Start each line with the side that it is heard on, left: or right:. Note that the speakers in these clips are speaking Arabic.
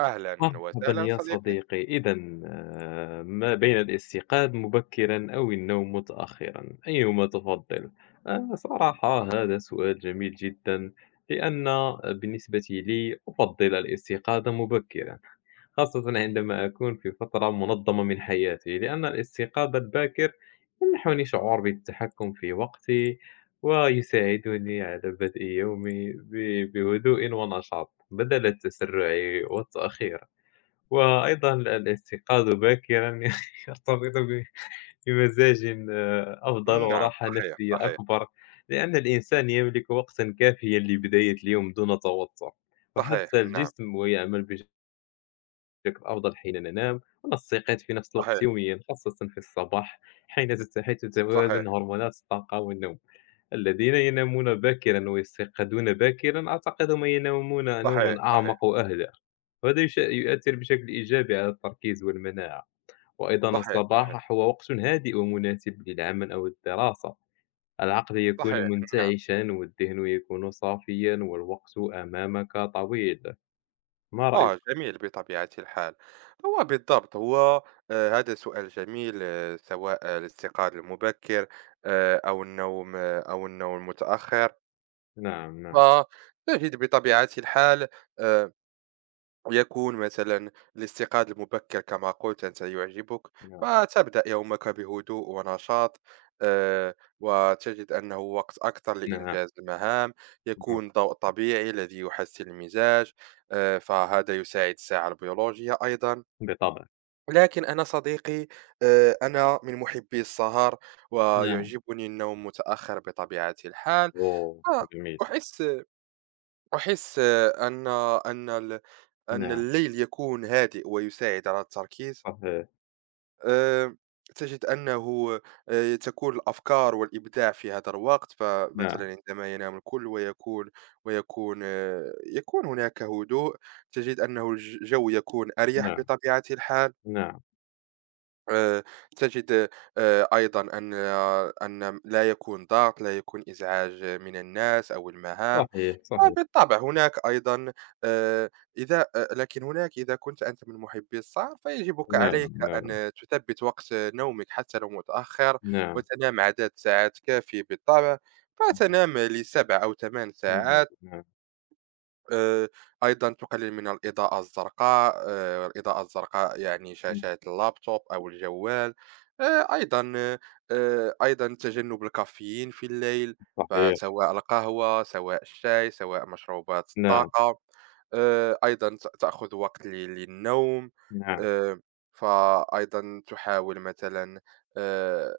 right: أهلًا
left: مرحبا
right: وسهلًا
left: يا
right: صديقي.
left: صديقي إذا ما بين الاستيقاظ مبكرا أو النوم متأخرا أيهما تفضل؟ صراحة هذا سؤال جميل جدا لأن بالنسبة لي أفضل الاستيقاظ مبكرا خاصة عندما أكون في فترة منظمة من حياتي لأن الاستيقاظ الباكر يمنحني شعور بالتحكم في وقتي ويساعدني على بدء يومي بهدوء ونشاط بدل التسرع والتأخير وأيضًا الاستيقاظ باكرًا يرتبط بمزاج أفضل
right: نعم،
left: وراحة
right: صحيح،
left: نفسية
right: صحيح،
left: أكبر، لأن الإنسان يملك وقتًا كافيًا لبداية اليوم دون توتر،
right: صحيح،
left: وحتى
right: نعم،
left: الجسم يعمل بشكل أفضل حين ننام، ونستيقظ في نفس الوقت
right: صحيح،
left: يوميًا، خاصةً في الصباح حين تت حيث تتوازن
right: صحيح،
left: هرمونات الطاقة والنوم. الذين ينامون باكرًا ويستيقظون باكرًا، أعتقد هم ينامون
right: صحيح،
left: نومًا
right: صحيح،
left: أعمق وأهدى، وهذا يؤثر بشكل إيجابي على التركيز والمناعة، وأيضًا
right: صحيح، صحيح،
left: الصباح هو وقت هادئ ومناسب للعمل أو الدراسة، العقل يكون
right: صحيح، نعم.
left: منتعشًا والذهن يكون صافيًا والوقت أمامك طويل، ما رأيك؟
right: جميل بطبيعة الحال. هو بالضبط، هو هذا سؤال جميل آه سواء الاستيقاظ المبكر أو النوم آه أو النوم المتأخر،
left: نعم، نعم،
right: فتجد بطبيعة الحال. آآ يكون مثلا الاستيقاظ المبكر كما قلت أنت يعجبك،
left: نعم،
right: فتبدأ يومك بهدوء ونشاط، آه، وتجد أنه وقت أكثر
left: نعم،
right: لإنجاز المهام،
left: نعم،
right: يكون ضوء طبيعي الذي يحسن المزاج. فهذا يساعد الساعة البيولوجية أيضا.
left: بالطبع،
right: لكن أنا صديقي، أنا من محبي السهر
left: نعم،
right: ويعجبني النوم متأخر بطبيعة الحال.
left: أوه!
right: آه،
left: جميل،
right: أحس أحس أن أن ال- أن
left: نعم،
right: الليل يكون هادئ ويساعد على التركيز.
left: صحيح،
right: أم، تجد أنه تكون الأفكار والإبداع في هذا الوقت، فمثلا
left: نعم،
right: عندما ينام الكل ويكون ويكون أه، يكون هناك هدوء، تجد أنه الجو يكون أريح
left: نعم،
right: بطبيعة الحال.
left: نعم،
right: أه، تجد أيضا أن لا يكون ضغط، لا يكون إزعاج من الناس أو المهام.
left: صحيح،
right: آه
left: صحيح،
right: بالطبع هناك أيضًا، آآ إذا أ لكن هناك إذا كنت أنت من محبّي السهر فيجبك
left: نعم،
right: عليك
left: نعم.
right: أن تثبِّت وقت نومك حتى لو متأخّر،
left: نعم،
right: وتنام عدد ساعات كافي بالطبع، فتنام ل7 أو 8
left: نعم،
right: ساعات.
left: نعم،
right: آآ، أيضًا تقلل من الإضاءة الزرقاء، الإضاءة الزرقاء يعني
left: نعم،
right: شاشات اللابتوب أو الجوال. آآ، أيضًا أيضًا تجنب الكافيين في الليل،
left: صحيح،
right: فسواء القهوة، سواء الشاي، سواء مشروبات
left: نعم،
right: الطاقة. أيضًا تأخذ وقت للنوم.
left: نعم،
right: آآ، فأيضًا تحاول مثلًا، آآ،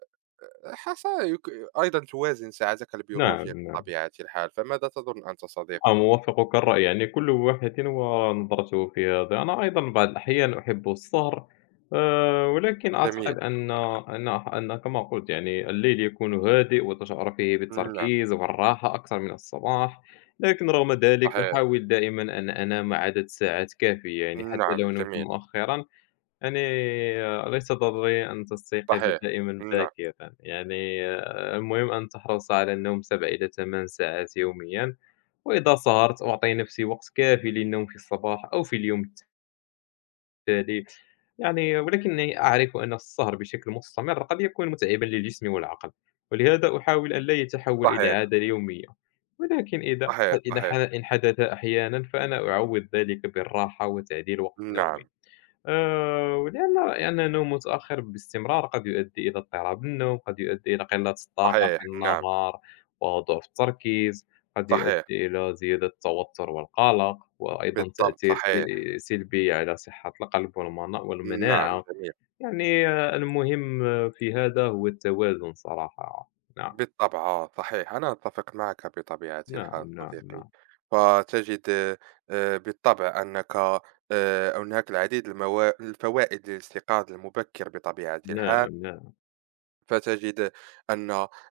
right: حسب يك أيضًا توازن ساعتك
left: نعم،
right: البيولوجية
left: نعم، نعم،
right: بطبيعة الحال، فماذا تظن أنت صديقي؟
left: أوافقك الرأي، يعني كل واحد ونظرته في هذا، أنا أيضًا بعض الأحيان أحب السهر، ولكن
right: جميل،
left: أعتقد أن كما قلت يعني الليل يكون هادئ وتشعر فيه
right: نعم.
left: بالتركيز والراحة أكثر من الصباح، لكن رغم ذلك
right: صحيح.
left: أحاول دائمًا أن أنام عدد ساعات كافية، يعني حتى
right: نعم،
left: لو نمت
right: جميل.
left: مؤخرًا يعني ليس ضروري أن تستيقظ
right: صحيح.
left: دائمًا
right: نعم.
left: باكرًا، يعني المهم أن تحرص على النوم 7 إلى 8 ساعات يوميًا، وإذا سهرت أعطي نفسي وقت كافي للنوم في الصباح أو في اليوم التالي، يعني ولكني أعرف أن السهر بشكل مستمر قد يكون متعبًا للجسم والعقل، ولهذا أحاول أن لا يتحول إلى
right: صحيح،
left: عادة يومية، ولكن إذا
right: صحيح،
left: إذا ح
right: صحيح.
left: إن حدث أحيانًا فأنا أعوّض ذلك بالراحة وتعديل وقت نومي.
right: نعم.
left: ولأن لأن النوم متأخر باستمرار قد يؤدي إلى اضطراب النوم، قد يؤدي إلى قلة الطاقة
right: صحيح،
left: في
right: نعم.
left: النهار وضعف التركيز، قد
right: صحيح.
left: يؤدي إلى زيادة التوتر والقلق، وأيضًا
right: بالضبط،
left: تأثير
right: صحيح.
left: سلبي على صحة القلب
right: نعم،
left: والمناعة،
right: جميل.
left: يعني المهم في هذا هو التوازن صراحة. نعم،
right: بالطبع آه، صحيح. أنا أتفق معك بطبيعة الحال
left: نعم، نعم،
right: صديقي.
left: نعم،
right: فتجد بالطبع أنك، هناك العديد الفوائد للاستيقاظ المبكر بطبيعة الحال.
left: نعم، نعم،
right: فتجد أن،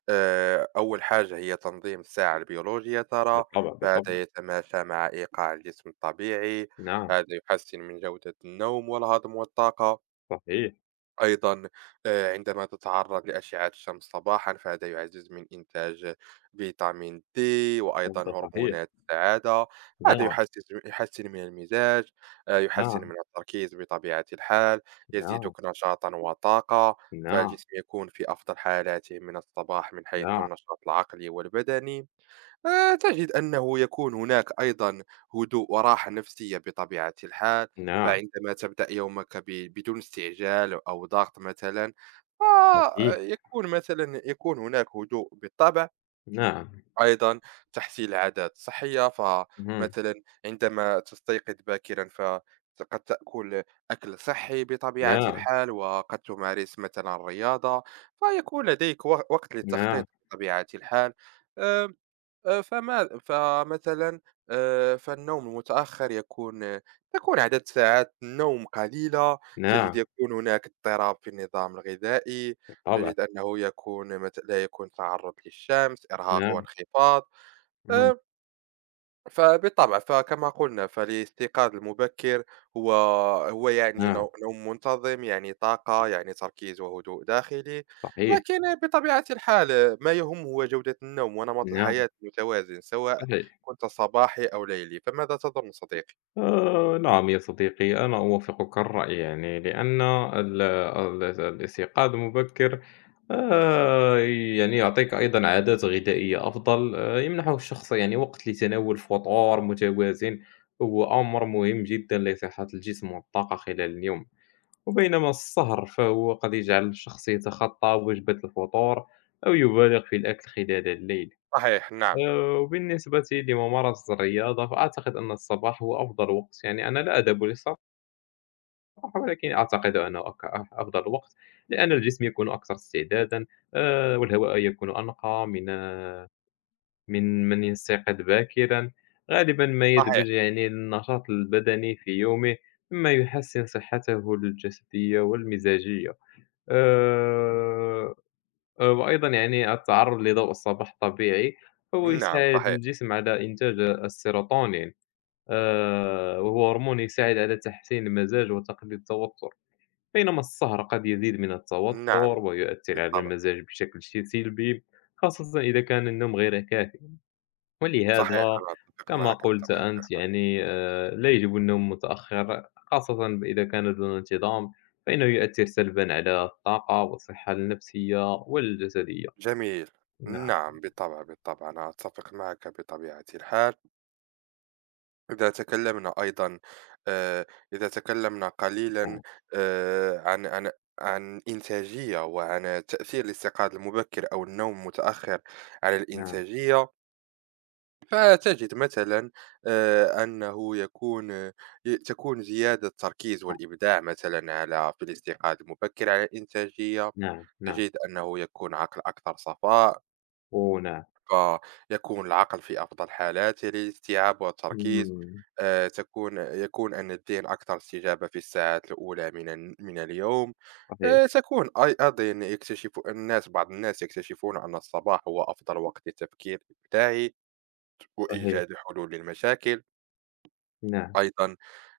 right: أول حاجة هي تنظيم الساعة البيولوجية ترى،
left: بالطبع، بالطبع،
right: فهذا يتماشى مع إيقاع الجسم الطبيعي،
left: نعم،
right: هذا يحسن من جودة النوم والهضم والطاقة.
left: صحيح،
right: أيضًا عندما تتعرّض لأشعة الشمس صباحًا فهذا يعزّز من إنتاج فيتامين D وأيضًا
left: هذا صحيح،
right: هرمونات السعادة، هذا
left: نعم،
right: يحسّن من المزاج، يحسّن
left: نعم،
right: من التركيز بطبيعة الحال،
left: نعم،
right: يزيدك نشاطًا وطاقة،
left: نعم،
right: فالجسم يكون في أفضل حالاته من الصباح من حيث
left: نعم.
right: النشاط العقلي والبدني. تجد أنه يكون هناك أيضا هدوء وراحة نفسية بطبيعة الحال،
left: نعم،
right: فعندما تبدأ يومك بدون استعجال أو ضغط مثلا،
left: صحيح،
right: فيكون مثلا يكون هناك هدوء بالطبع.
left: نعم،
right: أيضا تحصيل عادات صحية،
left: اهم،
right: فمثلا عندما تستيقظ باكرا قد تأكل أكل صحي بطبيعة
left: نعم،
right: الحال، وقد تمارس مثلا الرياضة، فيكون لديك وقت
left: نعم،
right: للتخطيط بطبيعة الحال. أم فمثلًا، فالنوم المتأخر يكون، تكون عدد ساعات النوم قليلة، تجد
left: نعم،
right: يكون هناك اضطراب في النظام الغذائي،
left: بالطبع،
right: تجد أنه يكون لا يكون تعرض للشمس، إرهاق
left: نعم،
right: وانخفاض.
left: اهم،
right: آآ فبالطبع، فكما قُلنا فالاستيقاظ المبكر هو هو يعني
left: نعم،
right: نوم منتظم، يعني طاقة، يعني تركيز وهدوء داخلي،
left: صحيح،
right: لكن بطبيعة الحال ما يهم هو جودة النوم ونمط
left: نعم،
right: الحياة المتوازن، سواء
left: صحيح.
right: كنت صباحي أو ليلي، فماذا تظن صديقي؟
left: نعم يا صديقي، أنا أوافقك الرأي يعني، لأن ال ال الاستيقاظ مبكر آآ يعني يعطيك أيضًا عادات غذائية أفضل، يمنحه الشخص يعني وقت لتناول فطور متوازن، هو أمر مهم جدًا لصحة الجسم والطاقة خلال اليوم. وبينما السهر فهو قد يجعل الشخص يتخطى وجبة الفطور أو يبالغ في الأكل خلال الليل
right: صحيح، نعم،
left: وبالنسبة لممارسة الرياضة فأعتقد أن الصباح هو أفضل وقت يعني أنا لا أذهب للصباح ولكن أعتقد أنه أفضل وقت لأن الجسم يكون أكثر استعدادا والهواء يكون أنقى من يستيقظ باكرا غالبا ما يدمج
right: صحيح،
left: يعني النشاط البدني في يومه مما يحسن صحته الجسدية والمزاجية آآ، وأيضًا يعني التعرُّض لضوء الصباح طبيعي، فهو
right: نعم،
left: يساعد
right: صحيح،
left: الجسم على إنتاج السيروتونين، وهو هرمون يساعد على تحسين المزاج وتقليل التوتر، بينما السهر قد يزيد من التوتر
right: نعم،
left: ويؤثر على
right: بالطبع،
left: المزاج بشكل سلبي، خاصةً إذا كان النوم غير كافٍ.
right: صحيح،
left: ولهذا
right: أنا أتفق
left: كما
right: معك
left: قُلت
right: بطبيعة
left: أنت
right: الحال،
left: يعني لا يجب النوم متأخر خاصةً إذا كان دون انتظام، فإنه يؤثر سلبًا على الطاقة والصحة النفسية والجسدية.
right: جميل،
left: نعم،
right: نعم، بالطبع، بالطبع، أنا أتفق معك بطبيعة الحال. إذا تكلمنا أيضًا، آآ، إذا تكلمنا قليلًا،
left: نعم،
right: عن عن الإنتاجية وعن تأثير الاستيقاظ المبكر أو النوم المتأخر على
left: نعم،
right: الإنتاجية، فتجد مثلًا، أنه يكون، آه، ي تكون زيادة التركيز
left: نعم،
right: والإبداع مثلًا في الاستيقاظ المبكر على الإنتاجية،
left: نعم، نعم،
right: تجد أنه يكون عقل أكثر صفاء.
left: أوه نعم،
right: فيكون العقل في أفضل حالاته للاستيعاب والتركيز.
left: إمم،
right: آه، تكون يكون أن الذهن أكثر استجابة في الساعات الأولى من اليوم.
left: صحيح،
right: أيضا يكتشف الناس بعض الناس يكتشفون أن الصباح هو أفضل وقت للتفكير الإبداعي
left: صحيح،
right: وإيجاد حلول للمشاكل.
left: نعم،
right: أيضًا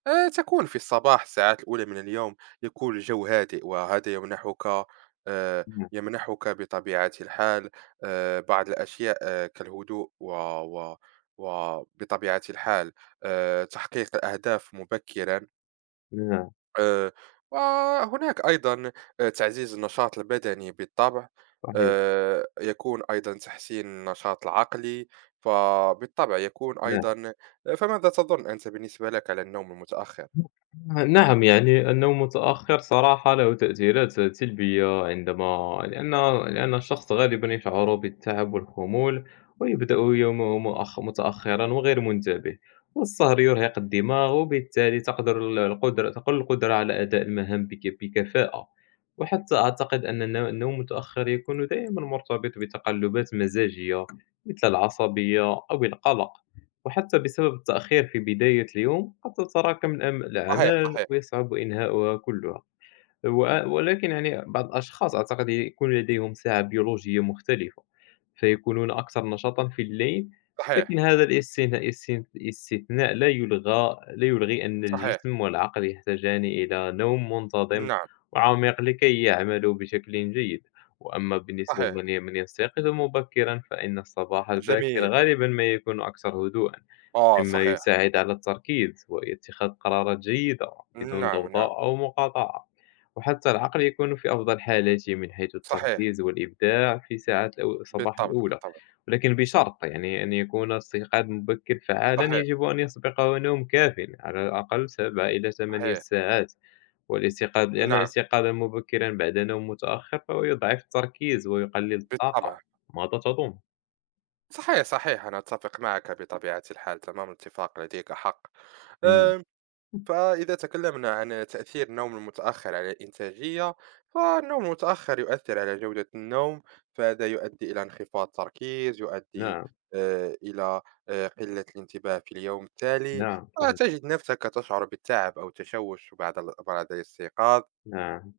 right: تكون في الصباح الساعات الأولى من اليوم يكون الجو هادئ، وهذا يمنحك، آآ
left: نعم،
right: يمنحك بطبيعة الحال، بعض الأشياء كالهدوء و و وبطبيعة الحال، تحقيق الأهداف مبكرًا.
left: نعم،
right: آآ، وهناك أيضًا، تعزيز النشاط البدني بالطبع،
left: صحيح،
right: يكون أيضًا تحسين النشاط العقلي، فبالطبع يكون
left: نعم.
right: أيضًا. فماذا تظن أنت بالنسبة لك على النوم المتأخر؟
left: نعم، يعني النوم متأخر صراحة له تأثيرات سلبية عندما لأن لأن الشخص غالبا يشعر بالتعب والخمول ويبدأ يومه متأخرا وغير منتبه والسهر يرهق الدماغ وبالتالي تقدر ال- القدرة تقل القدرة على أداء المهام بكفاءة وحتى أعتقد أن النوم المتأخر يكون دائما مرتبط بتقلبات مزاجية مثل العصبية أو القلق وحتى بسبب التأخير في بداية اليوم قد تتراكم
right: صحيح،
left: الأعمال
right: صحيح،
left: ويصعب إنهاؤها كلها ولكن يعني بعض الأشخاص أعتقد يكون لديهم ساعة بيولوجية مختلفة فيكونون أكثر نشاطا في الليل لكن
right: صحيح،
left: هذا الاستثناء لا يلغي أن
right: صحيح،
left: الجسم والعقل يحتاجان إلى نوم منتظم
right: نعم،
left: وعميق لكي يعملوا بشكل جيد وأما بالنسبة
right: صحيح،
left: لمن من يستيقظ مبكرا فإن الصباح الباكر
right: جميل،
left: غالبا ما يكون أكثر هدوءا
right: آه
left: مما
right: صحيح،
left: يساعد على التركيز واتخاذ قرارات جيدة بدون
right: نعم، نعم،
left: ضوضاء أو مقاطعة وحتى العقل يكون في أفضل حالاته من حيث
right: صحيح،
left: التركيز والإبداع في ساعات الصباح
right: بالطبع،
left: الأولى
right: بالطبع،
left: ولكن بشرط يعني أن يكون الاستيقاظ مبكر فعالا
right: صحيح،
left: يجب أن يسبقه نوم كاف على الأقل 7 إلى 8
right: صحيح،
left: ساعات والاستيقاظ لأن
right: نعم،
left: الاستيقاظ مبكرا بعد نوم متأخر فهو يضعف التركيز ويقلل الطاقة.
right: بالطبع،
left: ماذا تظن؟
right: صحيح، صحيح، أنا أتفق معك بطبيعة الحال، تمام الاتفاق، لديك حق.
left: مم.
right: آآ فإذا تكلمنا عن تأثير النوم المتأخر على الإنتاجية، فالنوم المتأخر يؤثر على جودة النوم، فهذا يؤدي إلى انخفاض تركيز، يؤدي
left: نعم،
right: إلى قلة الانتباه في اليوم التالي،
left: نعم، صحيح،
right: وتجد نفسك تشعر بالتعب أو التشوش بعد الاستيقاظ.
left: نعم،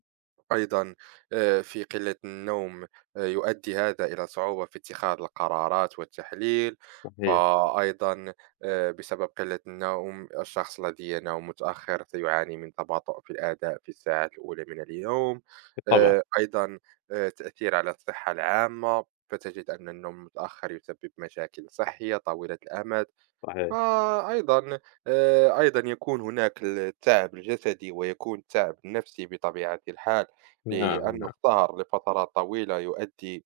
right: أيضًا في قِلّة النوم، يؤدّي هذا إلى صعوبة في اتخاذ القرارات والتحليل،
left: صحيح،
right: فأيضًا بسبب قِلّة النوم الشخص الذي ينام متأخر سيعاني من تباطؤ في الأداء في الساعات الأولى من اليوم.
left: بالطبع،
right: أيضًا تأثير على الصحة العامة، فتجد أن النوم المتأخر يسبب مشاكل صحية طويلة الأمد.
left: صحيح.
right: فأيضًا، أيضًا يكون هناك التعب الجسدي ويكون التعب النفسي بطبيعة الحال،
left: نعم،
right: لأن
left: نعم،
right: السهر لفترات طويلة يؤدي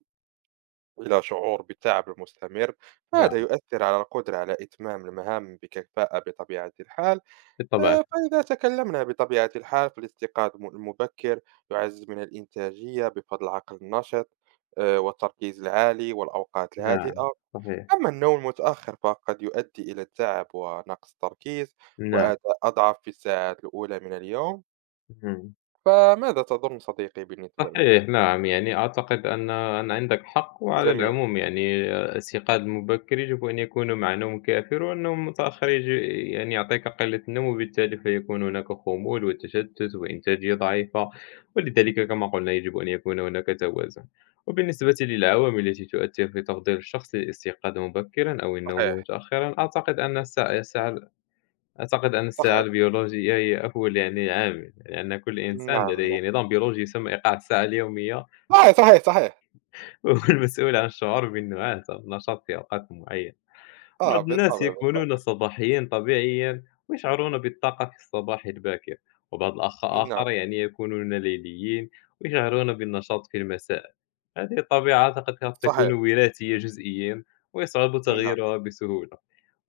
right: إلى شعور بالتعب المستمر،
left: نعم،
right: فهذا يؤثر على القدرة على إتمام المهام بكفاءة بطبيعة الحال.
left: بالطبع،
right: فإذا تكلمنا بطبيعة الحال فالاستيقاظ المبكر يعزز من الإنتاجية بفضل العقل النشط، والتركيز العالي والأوقات
left: نعم،
right: الهادئة.
left: صحيح،
right: أما النوم المتأخر فقد يؤدي إلى تعب ونقص تركيز
left: نعم،
right: وأداء أضعف في الساعات الأولى من اليوم.
left: إمم،
right: فماذا تظن صديقي بالنسبة لك؟
left: صحيح، نعم، يعني أعتقد أن عندك حق، وعلى
right: جميل،
left: العموم يعني الاستيقاظ مبكر يجب أن يكون مع نوم كافٍ، والنوم متأخر يعني يعطيك قلة النوم، وبالتالي فيكون هناك خمول وتشتت وإنتاجية ضعيفة، ولذلك كما قلنا يجب أن يكون هناك توازن. وبالنسبة للعوامل التي تؤثر في تفضيل الشخص للاستيقاظ مبكرًا أو النوم
right: صحيح،
left: متأخرًا، أعتقد أن الساعة
right: صحيح،
left: البيولوجية هي أول يعني عامل، لأن كل
right: نعم،
left: إنسان
right: نعم،
left: لديه نظام بيولوجي يسمى إيقاع الساعة اليومية،
right: صحيح، صحيح، صحيح،
left: وهو المسؤول عن الشعور بالنعاس أو النشاط في أوقات معينة. بعض
right: آه
left: الناس
right: بالطبع،
left: يكونون
right: بالطبع،
left: صباحيين طبيعيا ويشعرون بالطاقة في الصباح الباكر، وبعض
right: نعم،
left: آخر يعني يكونون ليليين ويشعرون بالنشاط في المساء. هذه الطبيعة قد تكون
right: صحيح،
left: وراثية جزئيًا، ويصعب
right: نعم،
left: تغييرها بسهولة.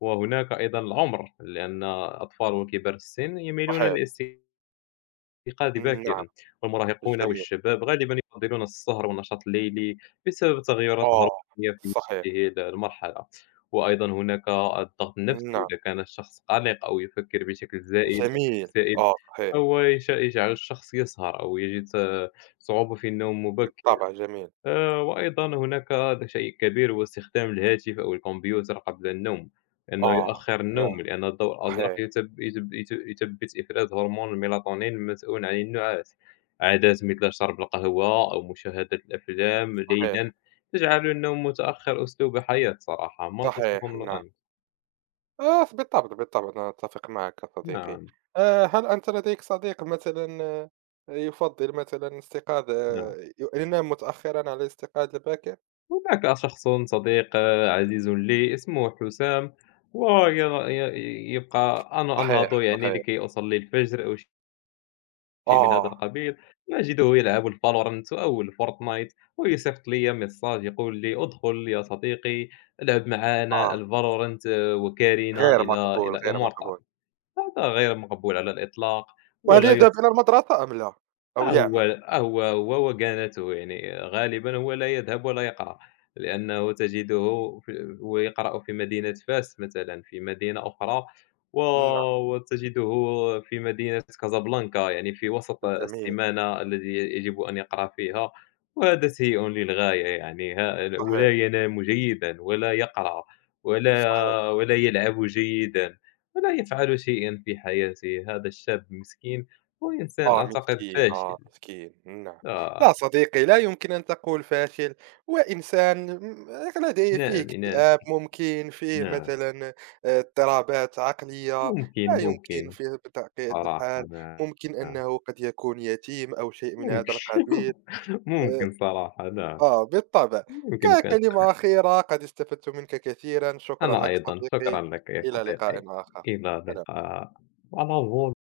left: وهناك أيضًا العمر، لأن الأطفال وكبار السن يميلون
right: صحيح،
left: للاستيقاظ
right: نعم،
left: باكرًا، والمراهقون
right: جميل،
left: والشباب غالبًا يفضلون السهر والنشاط الليلي بسبب تغيرات
right: آه
left: هرمونية في
right: صحيح،
left: هذه المرحلة. وأيضًا هناك الضغط النفسي،
right: نعم،
left: إذا كان الشخص قلق أو يفكر بشكل زائد أو
right: جميل،
left: مكتئب،
right: آه صحيح،
left: أو يجعل الشخص يسهر أو يجد صعوبة في النوم مبكرًا.
right: بالطبع، جميل،
left: وأيضًا هناك شيء كبير هو استخدام الهاتف أو الكمبيوتر قبل النوم، لأنه
right: آه
left: يؤخر
right: ما-
left: النوم، لأن الضوء الأزرق
right: صحيح،
left: يثبِّت إفراز هرمون الميلاتونين المسؤول عن النعاس. عادات مثل شرب القهوة أو مشاهدة الأفلام
right: صحيح،
left: ليلًا تجعل النوم متأخر أسلوب حياة صراحة، ماذا
right: صحيح،
left: تظن
right: نعم،
left: أنت؟
right: آه، ف بالطبع، بالطبع، أنا أتفق معك يا صديقي.
left: نعم،
right: هل أنت لديك صديق مثلًا، يفضّل مثلًا استيقاظ
left: نعم.
right: ي ينام متأخرًا على الاستيقاظ الباكر؟
left: هناك شخص صديق عزيز لي اسمه حسام، هو ي ي يبقى أنا
right: صحيح،
left: أنهض يعني
right: صحيح.
left: لكي أصلي الفجر أو شيء من هذا
right: آه،
left: القبيل، أجده يلعب الValorant أو الFortnite ويصيفط لي ميساج يقول لي: "ادخل يا صديقي، العب معنا
right: آه،
left: الValorant وكارنا
right: غير
left: إلى
right: مقبول،
left: إلى
right: غير
left: Immortal".
right: مقبول.
left: هذا غير مقبول على الإطلاق
right: وهل
left: ولا
right: يذهب
left: يُس
right: إلى المدرسة أم لا؟ أو
left: آه هو
right: يعمل؟
left: آه هو هو وكنته، يعني غالبًا هو لا يذهب ولا يقرأ، لأنه تجده هو يقرأ في مدينة فاس مثلًا، في مدينة أخرى، و
right: نعم،
left: وتجده في مدينة كازابلانكا، يعني في وسط
right: جميل،
left: السمانة الذي يجب أن يقرأ فيها، وهذا سيء للغاية يعني ها
right: صحيح،
left: ولا ينام جيدًا ولا يقرأ
right: صحيح.
left: ولا يلعب جيدًا، ولا يفعل شيئًا في حياته، هذا الشاب المسكين هو إنسان
right: آه
left: أعتقد
right: مسكين،
left: فاشل،
right: آه مسكين، نعم.
left: آه،
right: لا صديقي، لا يمكن أن تقول فاشل، هو إنسان لديه فيه
left: نعم، نعم،
right: اكتئاب ممكن، فيه
left: نعم،
right: مثلًا، اضطرابات عقلية،
left: ممكن،
right: لا يمكن
left: ممكن
right: فيه بطبيعة
left: صراحة
right: الحال،
left: نعم،
right: ممكن أنه قد يكون يتيم أو شيء من
left: ممكن
right: هذا القبيل. آآ
left: ممكن صراحة نعم،
right: بالطبع.
left: يمكنك أن
right: ككلمة
left: ت
right: أخيرة قد استفدت منك كثيرًا، شكرًا
left: أنا
right: لك
left: أيضًا، شكرًا
right: صديقي،
left: لك يا
right: إلى
left: صديقي،
right: لقاء آخر.
left: إلى
right: سلام.
left: اللقاء، على ضوء